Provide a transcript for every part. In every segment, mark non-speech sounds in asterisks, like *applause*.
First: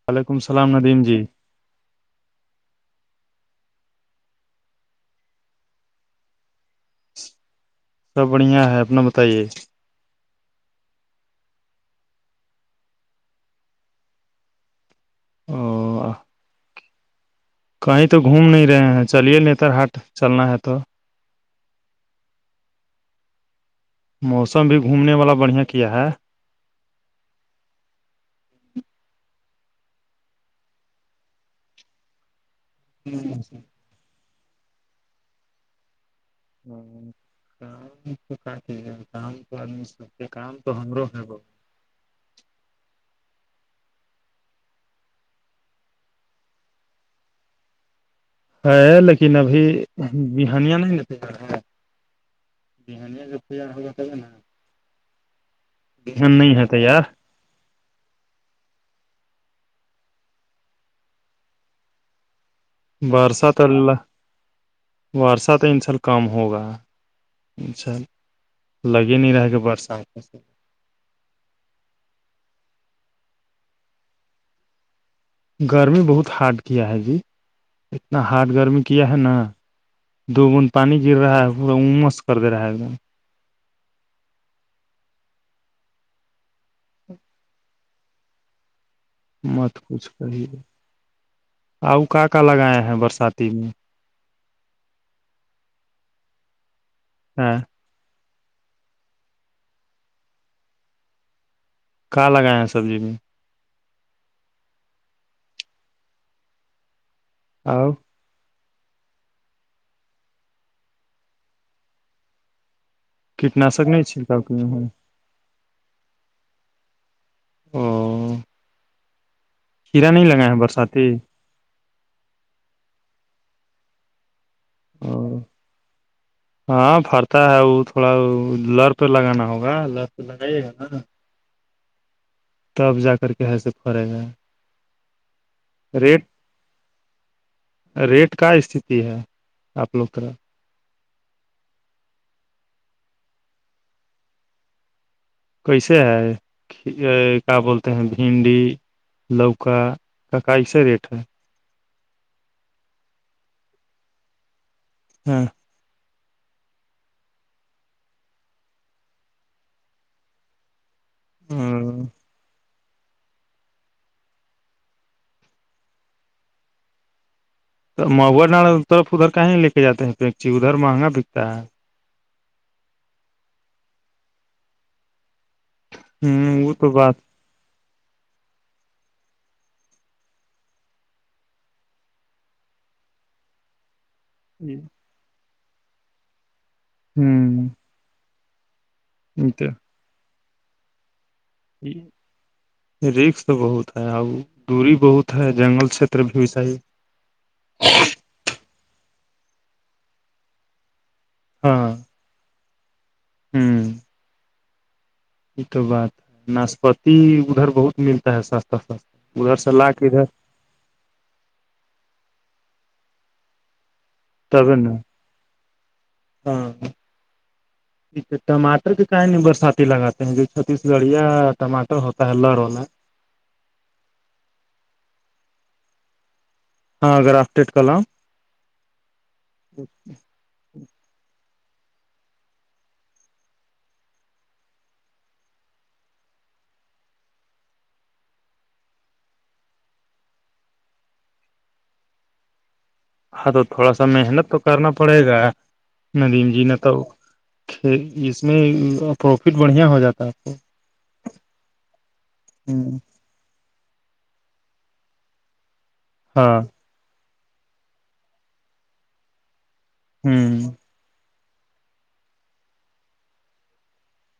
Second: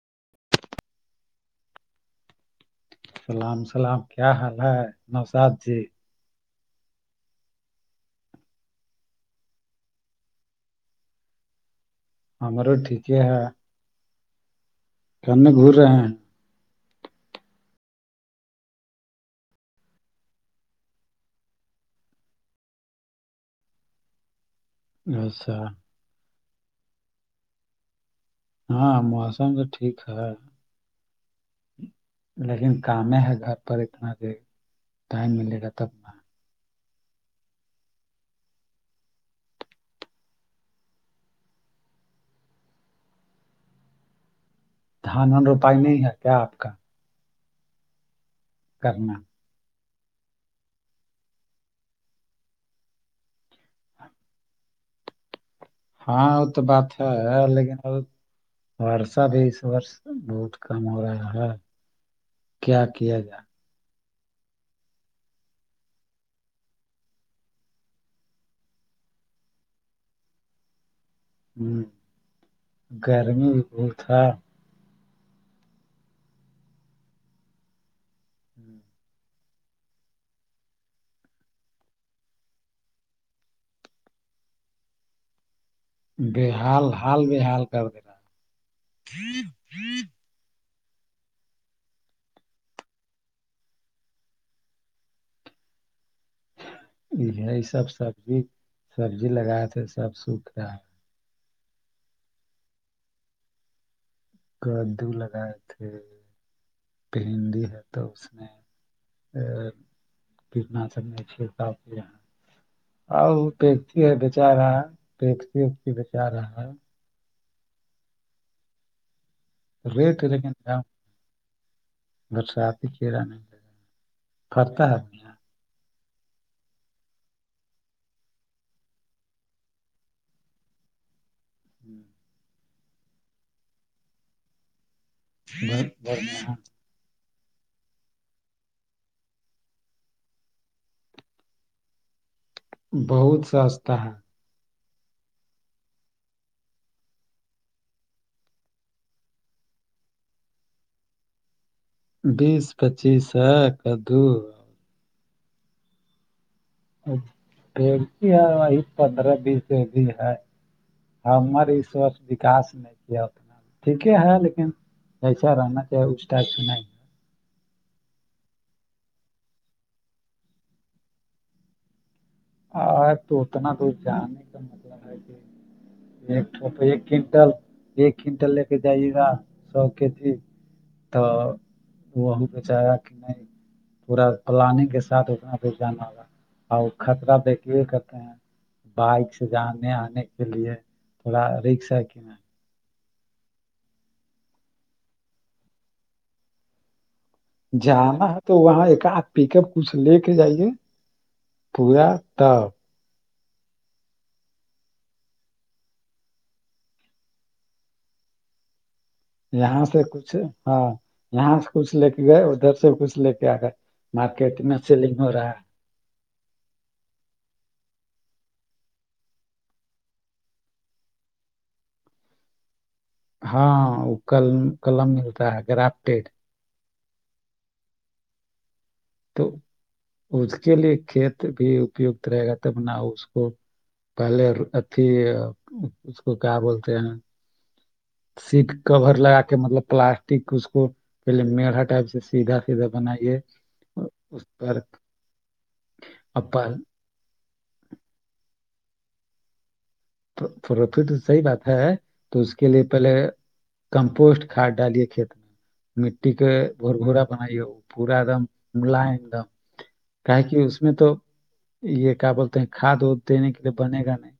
*inaudible* سلام سلام کیا حال ہے نوساد جی سب بڑھیا ہے اپنا بتائیے ہممر تو ٹھیک ہی ہے کرنے گور رہے ہیں او کہیں تو گھوم نہیں رہے ہیں چلیے نتر ہاٹ چلنا ہے تو موسم بھی گھومنے والا اچھا بڑھیا کیا ہے ہاں موسم تو ٹھیک ہے لیکن کام ہے گھر پر اتنا ٹائم ملے گا تب نا ہ کام تو کا ہے کام تو آدمی سچ ہے کام تو ہمرو ہے بہت دھان اور روپائی نہیں ہے کیا آپ کا ہے کرنا لیکن ابھی بہانییہ نہیں ن پار ہے بہانییہ جو تار ہوگا ن ہاں وہ نہیں تو بات ہے تیار لیکن اب وارسہ بھی اس وور بہت کم ہو رہا ہے کیا کیا جائے وارسہ تو اللہ وارشہ تو انسء کم ہوگا اھاء لگے نہیں رہے گ برسات میںس ہ گرمی بھی بہت تھا گرمی بہت ہارڈ کیا ہے جی اتنا ہارڈ گرمی کیا ہے نا دو گند پانی گر رہا ہے پورا امس کر د رہا ہے ایک دم بے حال حال بے حال کر دینا مت کچھ کہیے آ کا کا لگائے ہیں برساتی میں ہ یہ سب سبزی سبزی لگات کے سب سوکھ رہ کہاں لگائے ہیں سبزی میں کدو لگائے تھے پہندی ہے آؤ تو اس نے کیٹناشک نہیں چھیڑتا یہ آ وہ کیٹناشک ٹیکسی نہیں ہے چھڑکاؤ بیچا کیے رہا ہے ہیں ٹیکسی وکسی بچا رہا ہے او کیڑا ریٹ نہیں لگا لیکن ہے کم برساتی برساتی کیڑا نہیں لا پرتا ہے *unintelligible* ہاں پھرتا ہے وہ تھوڑا لر پہ لگانا ہوگا لر پہ لگائیے گا ناا *unintelligible* تب جا کر کے ہے سے پڑے گ *unintelligible* ریٹ کا استتی ہے آپ لوگ کا بہت سستا ہے کیسے ہے کیا بولتے ہیں بھنڈی لوکا کا کا ایسے ریٹ ہے بیس پچیس ہے کدو ہاں ڑکی ہے وہ پندرہ بیس بھی ہے ہمار س وکاس نہیں اپنا ٹھیک ہے لیکن ایسا رہنا چاہیے اچنا تو ما نال طرف ادھر کہیں لے کے جاتے ہیں پیکچی ادھر مہنگا بکتا ہے ا تو اتنا تو جانے کا مطلب ہے کہ ایک ہ وہ تو ایک بات کنٹل ایک کنٹل لے کے جائیے گا سو کے جی تو وہ وہوں پہ چاہ گا کہ نہیں پورا ہ پلان کے ساتھ انا پ جانا ہوگا اور خطرہ دیکھیے کرتے ہیں بائک سے جانے آنے کے لیے تھوڑا رکس ہے جی کہ نہیں رکش تو بہت ہے اور دوری بہت ہے جنگل چھیتر بھی صاہی جاما تو وہاں ایک آدھ پک اپ کچھ لے کے جائیے ہاں پورا تب ہ یہ تو بات ہے ناشپتی ادھر بہت ملتا ہے سستا سستا ادھر سے یہاں لا کے ادھر کچھ ہاں یہاں سے کچھ لے کے گئے ادھر سے کچھ لے کے آ گئے مارکیٹ تب میں نا سیلنگ ہو رہا ہے ہاں ٹھیک ہے ٹماٹر کے کہیں نہیں برساتی لگاتے ہیں ج چھتیس گڑھ یا ٹماٹر ہوتا ہے لر ہو میں ہاں وہ ک قلم ملتا ہے گرافٹیڈ ہاں اگر آف ڈیٹ کلام تو اس کے لیے کھیت بھی اپت رہے گا تب نہ اس کو پہلے اھی اس کو کیا بولتے ہیں سیٹ کور لگا کے مطلب پلاسٹک اس کو پہلے میڑھا ٹائپ سے سیدھا ک بنائیے ہاں تو تھوڑا سا محنت تو کرنا پڑے گا ندیم جی نے تو اس میں پروفٹ بڑھیا ہو جاتا ہے آپ پروفٹ صحی بات ہے تو اس کے لیے کو پہلے کمپوسٹ کھاد ڈالیے کھیت میں مٹی کے ہاں بور گوورا بنائیے پورا ایک دم ملا ہے ایک دم کاے کہ ہوں اس میں تو یہ کیا بولتے ہیں کھاد ود دینے کے لیے بنے گا نہیں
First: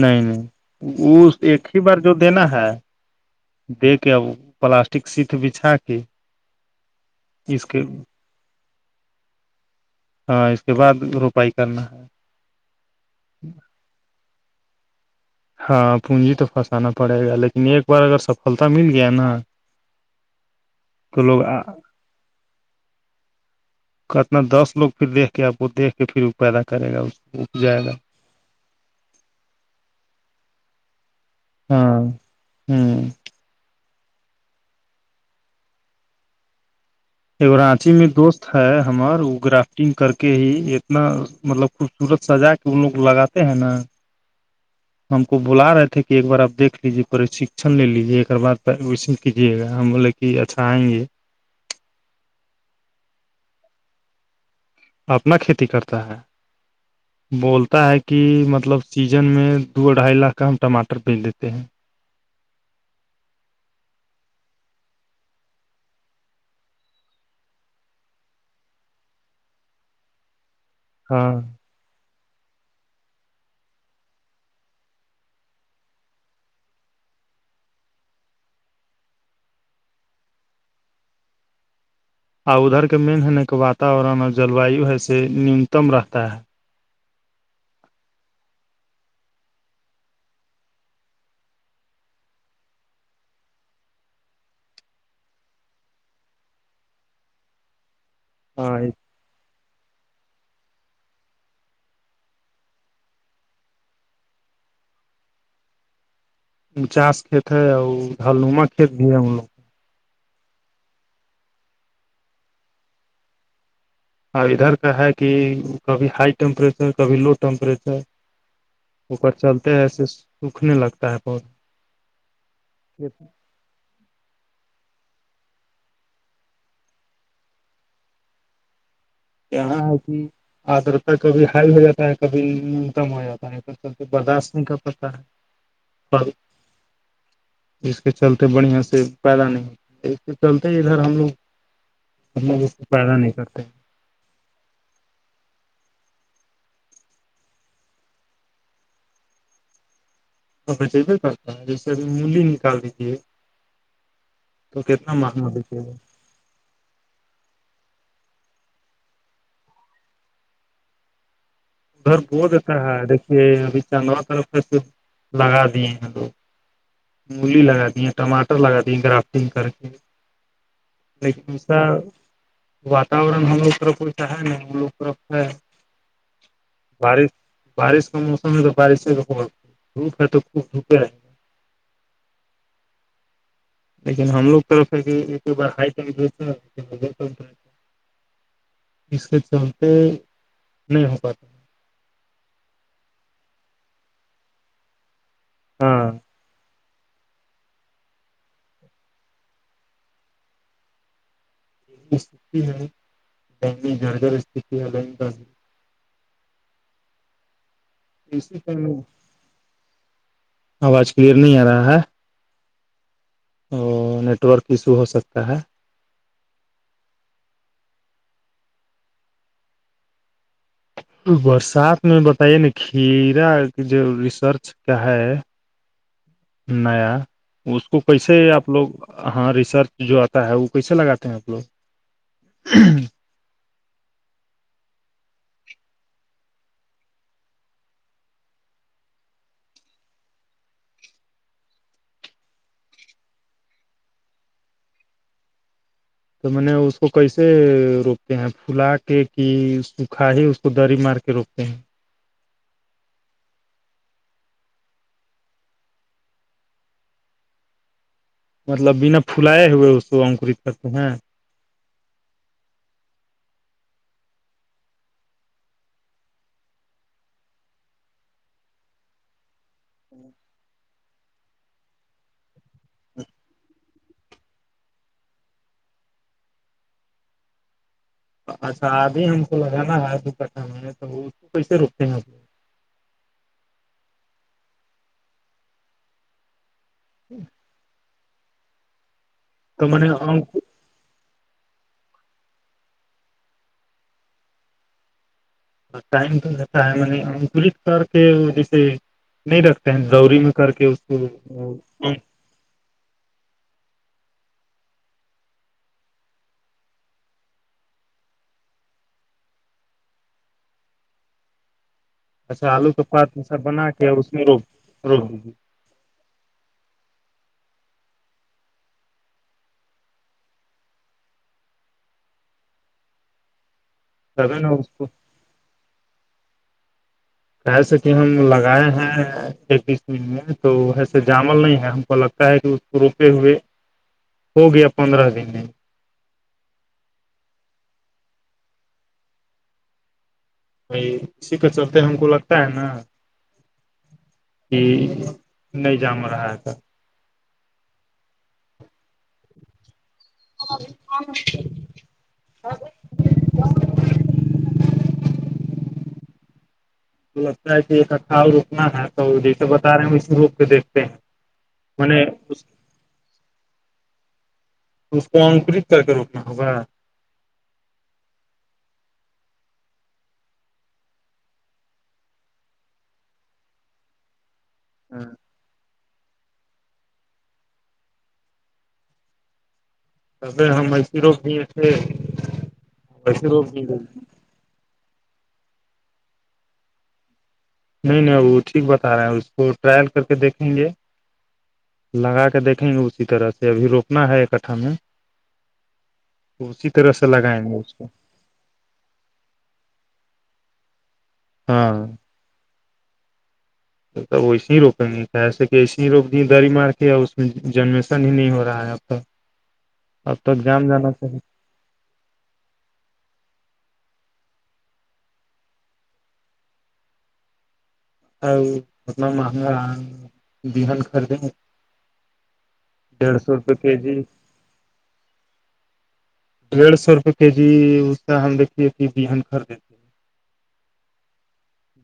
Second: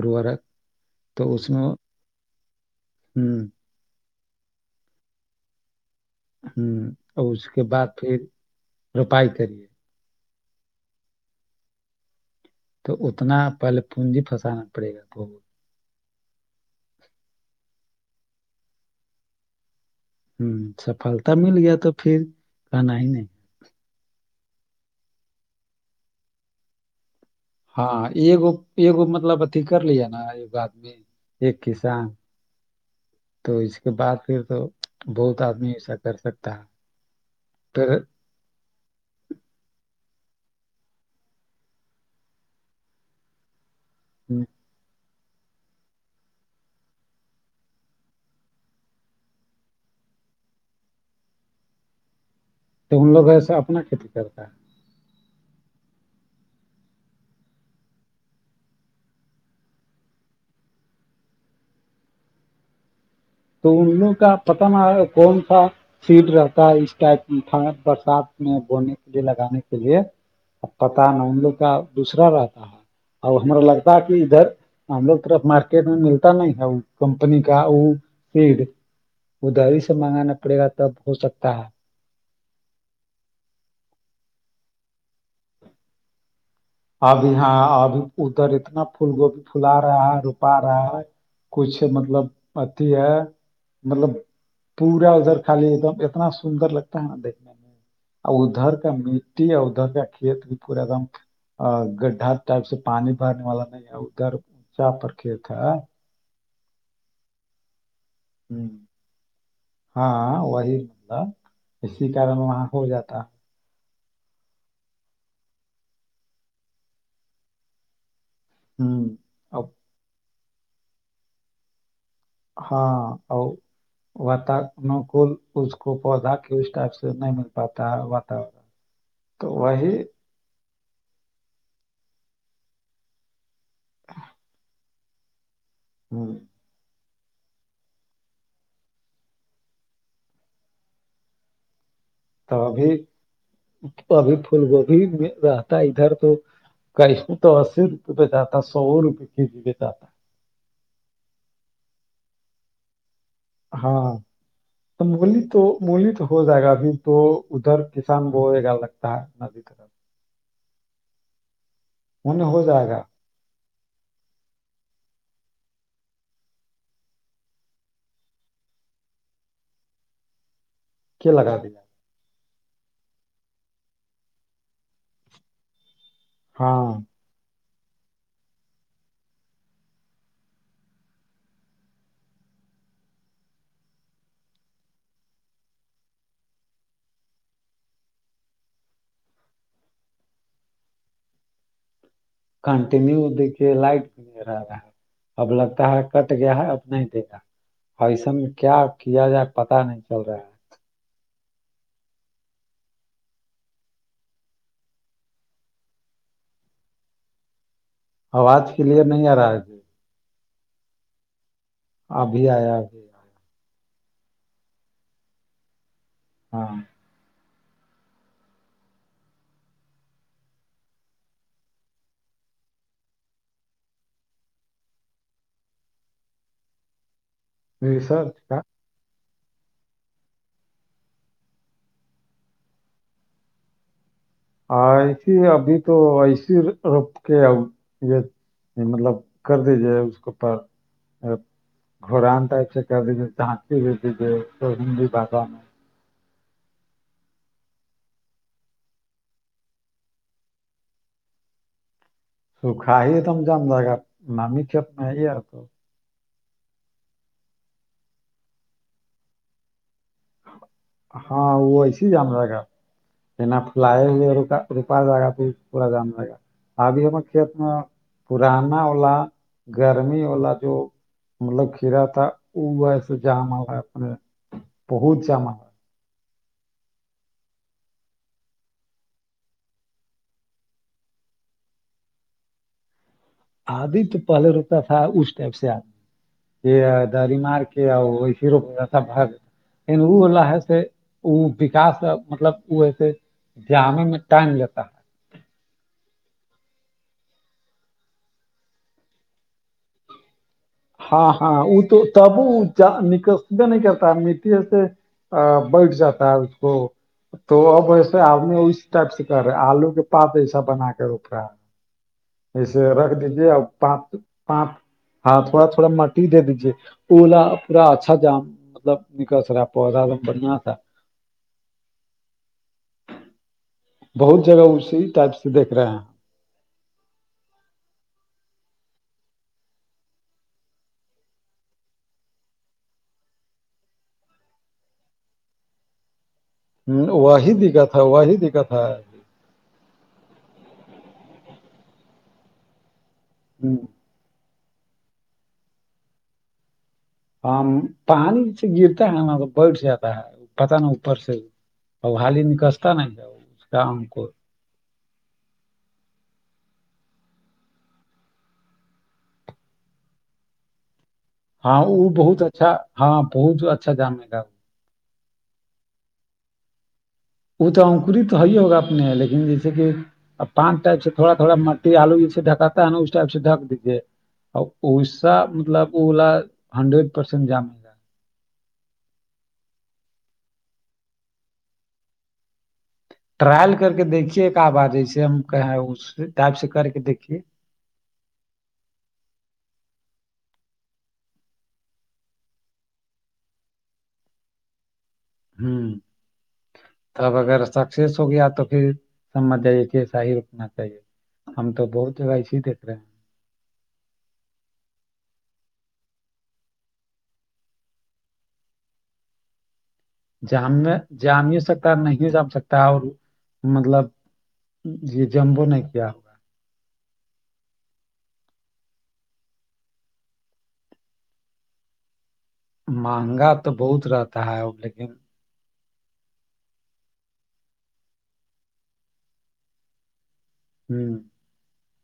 نہیں نہیں وہ ایک ہی بار جو دینا ہے ہوں دے کے اب پلاسٹک ست بچھا کے ہوں اور اس کے بعد پھر روپائی کریے ہاں اس کے بعد روپائی کرنا ہے *unintelligible* تو اتنا پہلے پونجی پھسانا پڑے گا بہت *unintelligible* ہاں پونجی تو پھنسانا پڑے گا لیکن ایک بار اگر سفلتا مل گیا نا ہوں تو سفلتا مل لوگ گیا تو پھر کہنا ہی نہیں کتنا دس لوگ پھر دیک کے آپ کو دیکھ کے پھر پیدا کرے گا کو جائے گا ہاںگ ایگ مطلب اھی کر لیا نا آدمی ایک ہاں کسان ہوں تو اس کے بعد پھر تو بہت آدمی ایسا کر سکتا ہے ایک راانچی میں دوست ہے ہمر وہ گرافٹنگ کر کے ہی اتنا مطلب خوبصورت سزا کے ان لوگ لگات ت نا ہوں ہم کو بلا رہے تھے کہ ایک بار آپ دھ لیجیےشکشن لے لیجیے ایک بع ایڈمیشن کیجیے گا ہم بے جی اچھا آئیں گے تو ان لوگ ایسا اپنا کھیتی کرتا ہے اپنا کھیتی کرتا ہے بولتا ہے کہ مطلب سیزن میں دو ڈھائی لاکھ کا ہم ٹماٹر بیج لیتے ہیں تو ان لوگ کا پت نہ کون سا سیٹ رہتا ہے اس ٹائپڈ برسات میں بونے کے لیے لگانے کے لیے اب پت ہاں نے کا دوسرا رہتا ہے ا ہمرا لگتا ہے کہ ادھر *unintelligible* *unintelligible* ہم لوگ طرف مارکیٹ میں ملتا نہیں ہے وہ کمپنی کا وہ سیڈ ادھاری سے منگانا پڑے گا تب ہو سکتا ہے اور ادھر کا مین ہے ن کہ واتورن اور جلوایو ہےسے نیونتم رہتا ہے ابھی ہاں ابھی ادھر اتنا پھول گوبھی پھلا رہا ہے روپا رہا ہے کچھ مطلب پتی ہے مطلب پورا ادھر خالی ایک دم اتنا سندر لگتا ہے نا دیکھنے میں اور ادھر ہاں کا مٹی اور ادھر کا کھیت بھی پورا ایک دم گڈھا ٹائپ سے پانی بھرنے والا نہیں ہے ادھر اونچا پر کھیت ہے چاس کت ہے اورما ہوں کت بھی ہے ہم لوگ *unintelligible* ہاں وہی بہ اسی کارم وہاں ہو جاتا اور ادھر کا ہے کہ کبھی ہائی ٹیمپریچر کبھی لو ٹیمپریچر ہے ہوں اک اب چلتے ہیںسے سکھنے لگتا ہے بت ہاں ہ وکول اس کو پودا کی اس ٹائپ سے نہیں مل پاتا ہے واتور یہاں ہے کہ آدرتا کبھی ہائی ہو جاتا ہے کبھی نیونتم ہو جاتا ہے *unintelligible* پ چل بدشمی کا پتا ہے ہوں *unintelligible* اس کے چلتے بڑھیا سے پیدا نہیں ہوتی اس کے چلتے ادھر ہم لوگ ہم تو لوگ اس کو ابھی پیدا نہیں کرتے ابھی پھول گوبھی رہتا ہے ادھر تو گیہوں تو اسی روپیے پہ جاتا ہے سو روپئے کے جی پہ جاتا ہے تو بچبے کرتا ہے جیسے اب مولی نکال دیجیے ہاں تو کتنا بولی مہنگا تو بکے گا بولی تو *unintelligible* ہو جائے گا ابھی تو ادھر کسان ب گا لگتا ہے ندی طرف *unintelligible* *unintelligible* ادھر ب انہیں ہو دیتا جائے ہے گا دیکھیے ابھی چو طرف تو لگا دیے ہیں لوگ مولی لگا دی ہیں ٹماٹر لگا دیے گرافٹنگ کر کے کہ لیکن لگا ایسا دیا۔ واتاورن ہم لوگ طرف وسا ہے نا ہم لوگ طرف ہے *unintelligible* ہاں *unintelligible* بش بارش کا موسم ہے تو بارش دھوپ ہے تو خوب دھوپ رہیں گے *unintelligible* *inaudible* لیکن ہم لوگ طرف ب اس کے چلتے نہیں ہو پاتے کنٹینیو دیکھیے لائٹ بھی نہیں رہا رہا ہے اب لگتا ہے ہاں گیا ہے اب نہیں دیتا اور ایسم میں کیا کیا جائے پتا نہیں چل رہا ہے دہلی گھر گھر است ہ آواز کلیئر نہیں آ رہا ہے جی۔ آواز کلیئر نہیں آ رہا ہے ابھی آیا ابھی تو نیٹ ورک ایشو ہو سکتا ہے ہاں برسات میں بتے نا کھیرا کی جو ریسرچ کیا ہے نیا اس کو ریسرچ کیسے کا آپ لوگ ہاں ریسرچ جو آتا ہے وہ کیسے لگاتے ہیں آپ لوگ ایسیے ابھی تو ایسی روپ کے ا یہ مطلب کر دی جائے اس کے پ گورانٹ کر دیجے جھانتی بھی دیجیے سنی بازا میں تو میں نے اس کو کیسے روپتے ہیں پھلا کے کہ سوکھا ہی کو داری مار کے روکتے ہیں سوکھاہ ہی ایک دم جام جگا نامی کپ نہیں آ تو مطلب بنا پھلاائے ہوئے اس کو انکرت کرتے ہیں ہاں وہ ایسے ہی جام رہ گا انا فل ہو روپا جائےگا پ پورا جام ل گا ابھی ہمر کھیت میں پورانا وا گرمی والا جو مطلب کھیرا تھا وہا ایسے جام والا اپنے بہچ ہم اچھا آدھی ہم کو لگانا ہے دو کٹھہ میں تو اس کو کیسے روکتے ہیں ہم آدھی تو پہلے روتا تھا اس ٹائپ سے آد یہ د مار کے کیا تو میں لن وہ ہو نے ہے سے وہ وکاس مطلب وہسے دانے میں ٹائم لیتا ہے ٹائم تو ج ہے انکولت کر کے جیسے نہیں رکھتے ہیں زوری میں کر کے اس ہاں ہاں کو وہ تو تب نک بھی نہیں کرتا میٹی سے بیٹھ جاتا ہے اس کو تو اب ویسے آدمی اس ٹائپ سے کر رہے آلو کے پات ایسا بنا کے روپ رہا ہے اچھا اسے آلو کا رکھ پات دیجے ایسا اور بنا پانچ کے اس میں پانچ روک روک ہاتھ دیجیے تھوڑا مٹی دے دیجیے اولا پورا اچھا جام مطلب نکل س رہا پودا ایکم بڑھیا تھا بہت تبھی جگہ نا اس اسی کو ٹائپ سے دیکھ رہا ہے ایسے کہ ہم لگائے ہیں ایک بیس منٹ میں تو وسے جامل نہیں ہے ہم کو لگتا ہے کہ اس کو روپے ہوئے ہو گیا پندرہ دن میں ہ وہی دکھا تھا وہی دکھا تھا بھائی اسی کے چلتے ہم کو لگتا ہے نا ہوں کہ نہیں جام رہا ہے ت ہاں پانی سے گرتا ہے نا تو بیٹھ جاتا ہے پتا نا اوپر سے ا حال ہی نکستا نا اس کام کو *unintelligible* تو لگتا ہے کہ ایک اھاؤ رکنا ہے تو جیسے بتا رہے ہیں اسیے روک کے دیکھتے ہیں ہاں میں وہ نے بہت اس اچھا ہاں بہت اچھا جامے گا وہ تو اس کو انکرت کر کے روکنا ہوگا وہ تو انکوری تو ہے ہی ہوگا اپنے لیکن جیسے کہ اور پانچ ٹائپ سے تھواوڑا مٹی آلو جسے ڈکاتا ہے ن اس ٹائپ سے ڈھک دیجیے ایسا مطلب اولا ہنڈریڈ پرسینٹ جام ہے سبے ہم مسرو بھی تھے ویسے روک ٹرائل دی کر کے گئی دیکھیے ایک آوار جیسے ہم کہ اس ٹائپ سے کر کے دیکھیے نہیں نہیں وہ ٹھیک بتا رہے ہیں اس کو ٹرائل کر کے دیکھیں گے لگا کے دیکھیں گے اسی طرح سے ابھی روکنا ہے اکٹھا میں ہوں تو اسی طرح سے تب اگر لگائیں گے اس کو سکسیس ہو گیا تو پھر سمجھ ج ایسا ہی رکنا چاہیے ہم تو ہاں بہت جگہ ایی دیکھ رہے ہیں تو تب ویسے ہی روکیں گے کیسے کہ ایسے ہی روک دیے دری مار کے اس میں جنریشن ہی نہیں ہو رہا ہے اب ہوں جام میں جامی سک نہیں جم سکتا اور مطلب یہ جمو نہیں کیا ا اتنا مہنگا بہان خریدیں گ مہنگا تو کے بہت جی رہتا ہے اب لیکن ڈیڑھ سو روپئے کے جی اس کا ہم دیکھیے کہ بہن خریدتے ہوں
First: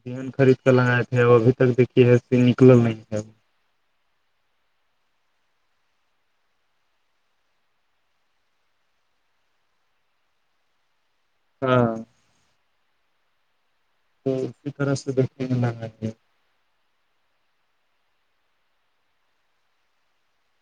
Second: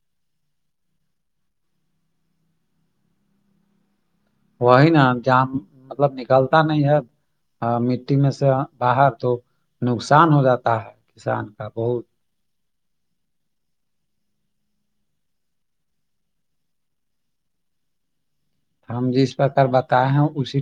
بہن خرید کر لگائے تھے ا ابھی تک دھی ہے س نکل نہیں ہے ا وہ وہی نا جام مطلب نکلتا نہیں ہے مٹی میں سے باہر تو نقصان ہو جاتا ہے کسان کا ہاں بہت تو اسی طرح سے دیکھتے ہیں نہے ہم جس پرک بتائے ہیں اسی